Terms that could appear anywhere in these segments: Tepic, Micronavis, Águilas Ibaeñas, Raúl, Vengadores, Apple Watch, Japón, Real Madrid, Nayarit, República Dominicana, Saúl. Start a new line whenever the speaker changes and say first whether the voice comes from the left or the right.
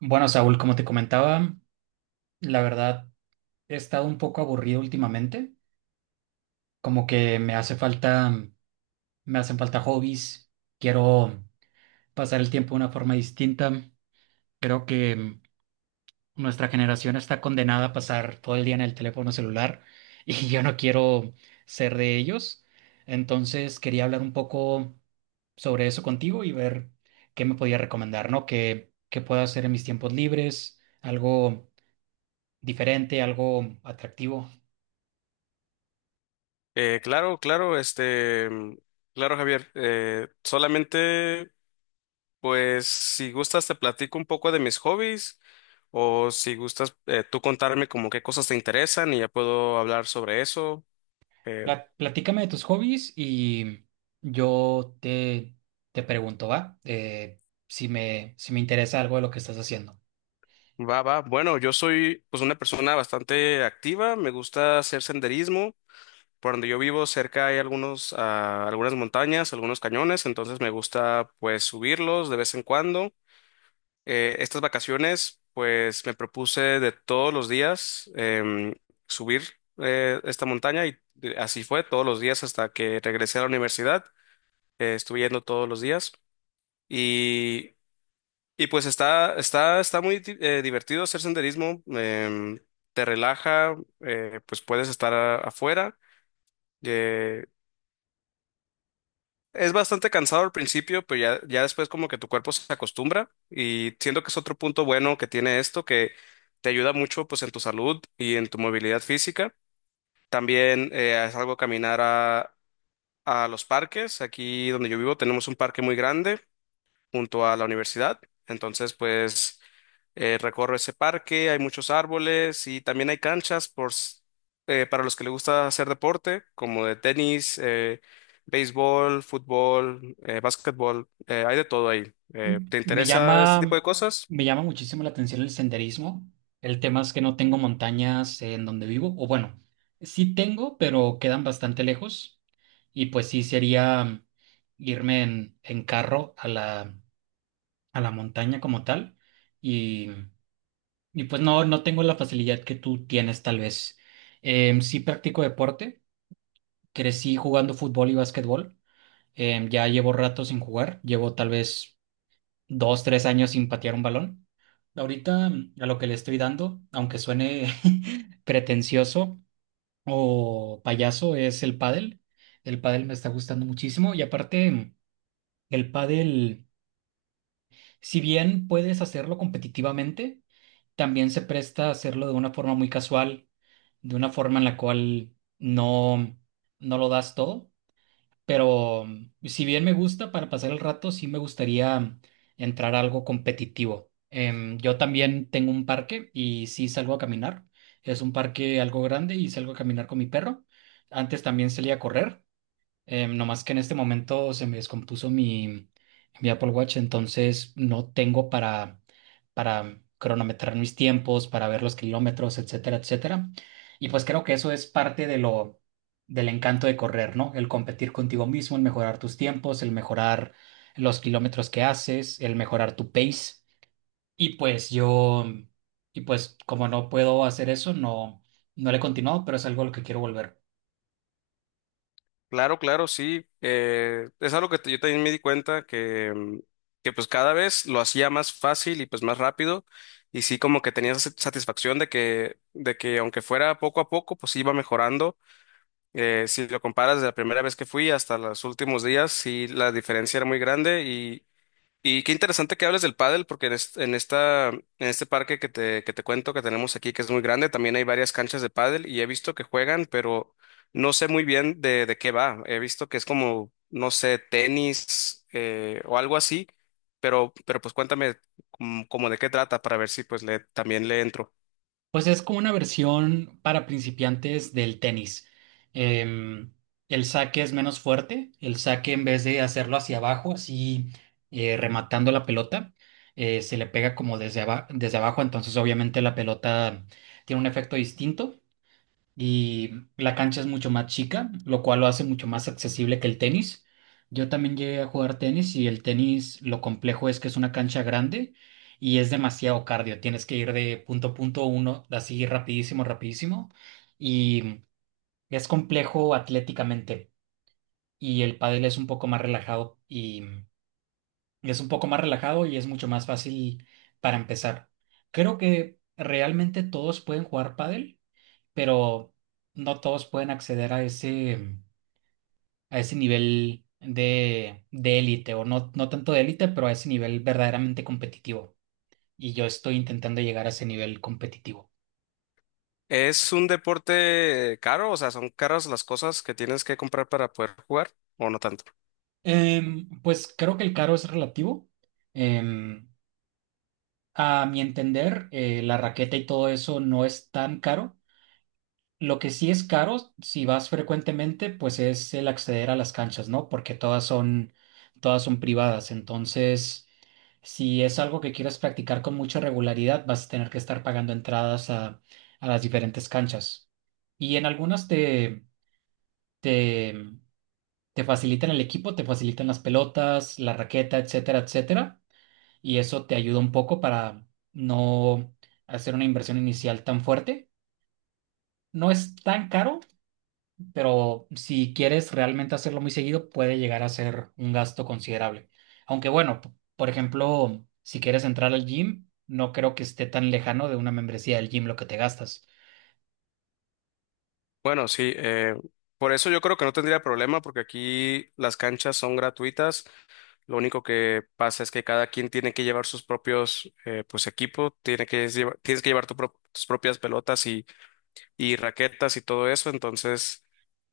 right: Bueno, Saúl, como te comentaba, la verdad he estado un poco aburrido últimamente, como que me hace falta, me hacen falta hobbies, quiero pasar el tiempo de una forma distinta. Creo que nuestra generación está condenada a pasar todo el día en el teléfono celular y yo no quiero ser de ellos. Entonces quería hablar un poco sobre eso contigo y ver qué me podía recomendar, ¿no? ¿Qué, qué puedo hacer en mis tiempos libres? Algo diferente, algo atractivo.
left: Claro, claro, claro, Javier. Solamente, pues, si gustas, te platico un poco de mis hobbies, o si gustas, tú contarme como qué cosas te interesan y ya puedo hablar sobre eso. Eh,
right: Platícame de tus hobbies y yo te, te pregunto, ¿va? Si me interesa algo de lo que estás haciendo.
left: Va, va. Bueno, yo soy, pues, una persona bastante activa. Me gusta hacer senderismo. Por donde yo vivo, cerca hay algunos, algunas montañas, algunos cañones, entonces me gusta, pues, subirlos de vez en cuando. Estas vacaciones, pues me propuse de todos los días subir esta montaña y así fue todos los días hasta que regresé a la universidad. Estuve yendo todos los días y, y pues está muy divertido hacer senderismo. Te relaja, pues puedes estar afuera. eh, Es bastante cansado al principio, pero ya después como que tu cuerpo se acostumbra y siento que es otro punto bueno que tiene esto, que te ayuda mucho pues en tu salud y en tu movilidad física. También es algo caminar a los parques. Aquí donde yo vivo tenemos un parque muy grande junto a la universidad. Entonces, pues recorro ese parque, hay muchos árboles y también hay canchas por, para los que les gusta hacer deporte, como de tenis, béisbol, fútbol, básquetbol, hay de todo ahí.
right: M-
left: ¿Te
right: Me
left: interesa este tipo
right: llama,
left: de cosas?
right: Me llama muchísimo la atención el senderismo. El tema es que no tengo montañas en donde vivo, o bueno, sí tengo, pero quedan bastante lejos. Y pues sí sería en carro a la montaña como tal. y Y pues no, no tengo la facilidad que tú tienes, tal vez. Sí practico deporte, crecí jugando fútbol y básquetbol. Ya llevo rato sin jugar, llevo tal vez 2, 3 años sin patear un balón. Ahorita a lo que le estoy dando, aunque suene pretencioso o payaso, es el pádel. El pádel me está gustando muchísimo y aparte el pádel. Si bien puedes hacerlo competitivamente, también se presta a hacerlo de una forma muy casual, de una forma en la cual no, no lo das todo. Pero si bien me gusta para pasar el rato, sí me gustaría entrar a algo competitivo. Yo también tengo un parque y sí salgo a caminar. Es un parque algo grande y salgo a caminar con mi perro. Antes también salía a correr. No más que en este momento se me descompuso mi Apple Watch, entonces no tengo para cronometrar mis tiempos, para ver los kilómetros, etcétera, etcétera. Y pues creo que eso es parte del encanto de correr, ¿no? El competir contigo mismo, el mejorar tus tiempos, el mejorar los kilómetros que haces, el mejorar tu pace. Y pues yo, y pues como no puedo hacer eso, no, no le he continuado, pero es algo a lo que quiero volver.
left: Claro, claro, sí. Es algo que yo también me di cuenta que, que pues cada vez lo hacía más fácil y pues más rápido y sí como que tenía esa satisfacción de que aunque fuera poco a poco pues iba mejorando. Si lo comparas de la primera vez que fui hasta los últimos días, sí la diferencia era muy grande y qué interesante que hables del pádel, porque en esta, en este parque que te cuento que tenemos aquí, que es muy grande, también hay varias canchas de pádel y he visto que juegan, pero no sé muy bien de qué va. He visto que es como, no sé, tenis o algo así, pero pues cuéntame como, como de qué trata para ver si pues le, también le entro.
right: Pues es como una versión para principiantes del tenis. Em, el saque es menos fuerte, el saque en vez de hacerlo hacia abajo, así rematando la pelota, se le pega como desde, desde abajo, entonces obviamente la pelota tiene un efecto distinto y la cancha es mucho más chica, lo cual lo hace mucho más accesible que el tenis. Yo también llegué a jugar tenis y el tenis lo complejo es que es una cancha grande y es demasiado cardio. Tienes que ir de punto a punto uno, así rapidísimo, rapidísimo. Y es complejo atléticamente. Y el pádel es un poco más relajado y es mucho más fácil para empezar. Creo que realmente todos pueden jugar pádel pero no todos pueden acceder a a ese nivel de élite, o no, no tanto de élite, pero a ese nivel verdaderamente competitivo. Y yo estoy intentando llegar a ese nivel competitivo.
left: ¿Es un deporte caro? O sea, ¿son caras las cosas que tienes que comprar para poder jugar o no tanto?
right: Pues creo que el caro es relativo. Em, a mi entender, la raqueta y todo eso no es tan caro. Lo que sí es caro, si vas frecuentemente, pues es el acceder a las canchas, ¿no? Porque todas son privadas. Entonces, si es algo que quieres practicar con mucha regularidad, vas a tener que estar pagando entradas a las diferentes canchas. Y en algunas te, te facilitan el equipo, te facilitan las pelotas, la raqueta, etcétera, etcétera. Y eso te ayuda un poco para no hacer una inversión inicial tan fuerte. No es tan caro, pero si quieres realmente hacerlo muy seguido, puede llegar a ser un gasto considerable. Aunque bueno, por ejemplo, si quieres entrar al gym, no creo que esté tan lejano de una membresía del gym lo que te gastas.
left: Bueno, sí, por eso yo creo que no tendría problema porque aquí las canchas son gratuitas. Lo único que pasa es que cada quien tiene que llevar sus propios pues equipo, tiene que llevar, tienes que llevar tus propias pelotas y raquetas y todo eso. Entonces,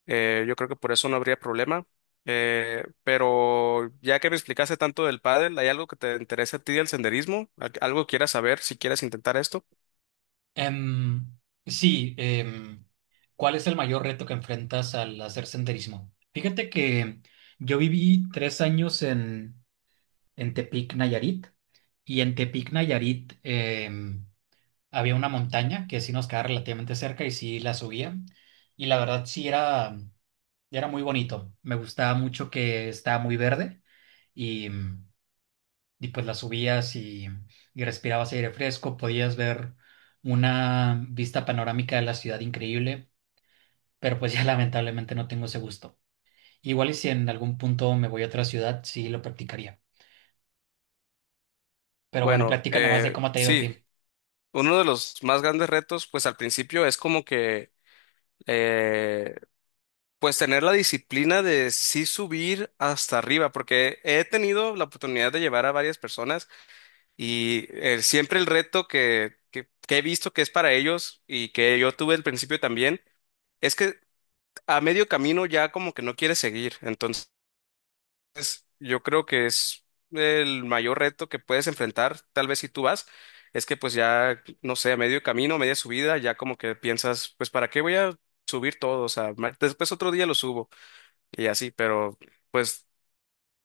left: yo creo que por eso no habría problema. Pero ya que me explicaste tanto del pádel, ¿hay algo que te interese a ti del senderismo? Algo quieras saber si quieres intentar esto?
right: Em, sí, ¿cuál es el mayor reto que enfrentas al hacer senderismo? Fíjate que yo viví 3 años en Tepic, Nayarit, y en Tepic, Nayarit, había una montaña que sí nos quedaba relativamente cerca y sí la subía. Y la verdad era muy bonito. Me gustaba mucho que estaba muy verde y, y pues la subías y respirabas aire fresco, podías ver una vista panorámica de la ciudad increíble, pero pues ya lamentablemente no tengo ese gusto. Igual y si en algún punto me voy a otra ciudad, sí lo practicaría. Pero bueno,
left: Bueno,
right: platícame más de cómo te ha ido a
left: sí.
right: ti.
left: Uno de los más grandes retos, pues al principio es como que, eh, pues tener la disciplina de sí subir hasta arriba, porque he tenido la oportunidad de llevar a varias personas y siempre el reto que he visto que es para ellos y que yo tuve al principio también, es que a medio camino ya como que no quieres seguir. Entonces, yo creo que es el mayor reto que puedes enfrentar, tal vez si tú vas, es que pues ya, no sé, a medio camino, media subida, ya como que piensas, pues ¿para qué voy a subir todo? O sea, después otro día lo subo y así, pero pues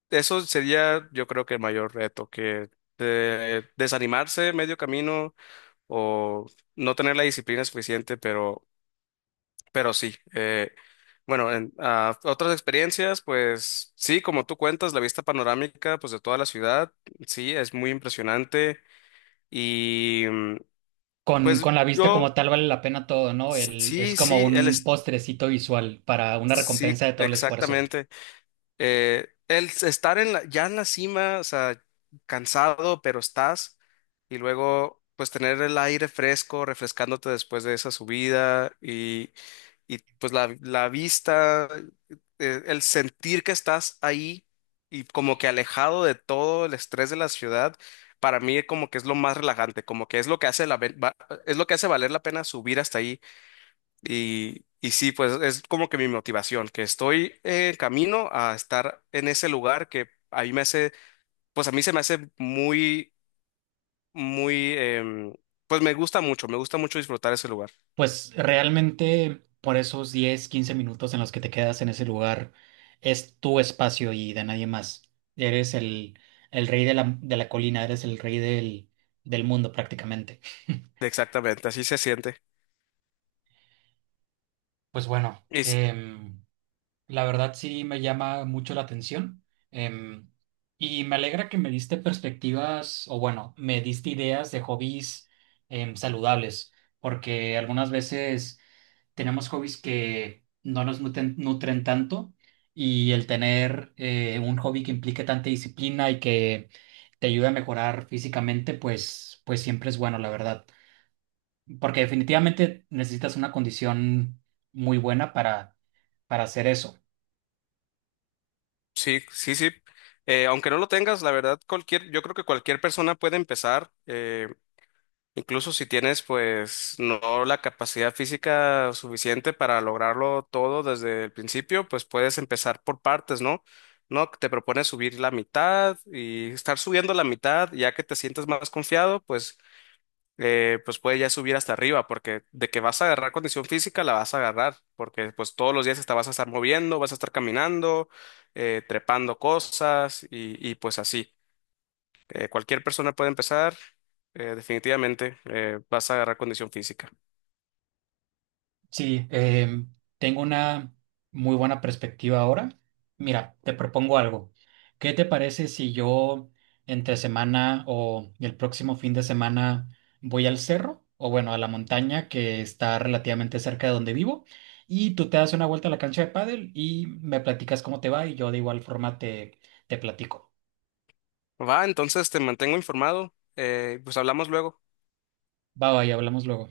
left: eso sería yo creo que el mayor reto, que desanimarse medio camino o no tener la disciplina suficiente, pero sí, bueno, otras experiencias, pues sí, como tú cuentas, la vista panorámica, pues de toda la ciudad, sí, es muy impresionante. Y mm,
right: Con,
left: pues
right: con la vista como
left: yo,
right: tal vale la pena todo, ¿no? El, es
left: sí,
right: como
left: sí, él
right: un
left: es,
right: postrecito visual para una
left: sí,
right: recompensa de todo el esfuerzo.
left: exactamente. El estar en la, ya en la cima, o sea, cansado, pero estás, y luego, pues tener el aire fresco, refrescándote después de esa subida y pues la vista, el sentir que estás ahí y como que alejado de todo el estrés de la ciudad, para mí como que es lo más relajante, como que es lo que hace es lo que hace valer la pena subir hasta ahí. Y sí, pues es como que mi motivación, que estoy en camino a estar en ese lugar que a mí me hace, pues a mí se me hace muy, muy, pues me gusta mucho disfrutar ese lugar.
right: Pues realmente por esos 10 o 15 minutos en los que te quedas en ese lugar es tu espacio y de nadie más. Eres el rey de la colina, eres el rey del mundo prácticamente.
left: Exactamente, así se siente.
right: Pues bueno,
left: Y
right: la verdad sí me llama mucho la atención, em, y me alegra que me diste perspectivas o bueno, me diste ideas de hobbies, saludables, porque algunas veces tenemos hobbies que no nos nutren tanto, y el tener un hobby que implique tanta disciplina y que te ayude a mejorar físicamente, pues, pues siempre es bueno, la verdad, porque definitivamente necesitas una condición muy buena para hacer eso.
left: sí, sí, sí. Aunque no lo tengas, la verdad, cualquier, yo creo que cualquier persona puede empezar, incluso si tienes, pues, no la capacidad física suficiente para lograrlo todo desde el principio, pues puedes empezar por partes, ¿no? No, te propones subir la mitad y estar subiendo la mitad, ya que te sientes más confiado, pues pues puede ya subir hasta arriba, porque de que vas a agarrar condición física la vas a agarrar, porque pues todos los días te vas a estar moviendo, vas a estar caminando, trepando cosas y pues así. Cualquier persona puede empezar, definitivamente vas a agarrar condición física.
right: Sí, tengo una muy buena perspectiva ahora. Mira, te propongo algo. ¿Qué te parece si yo entre semana o el próximo fin de semana voy al cerro o bueno, a la montaña que está relativamente cerca de donde vivo y tú te das una vuelta a la cancha de pádel y me platicas cómo te va y yo de igual forma te platico.
left: Va, entonces te mantengo informado, pues hablamos luego.
right: Va, va, y hablamos luego.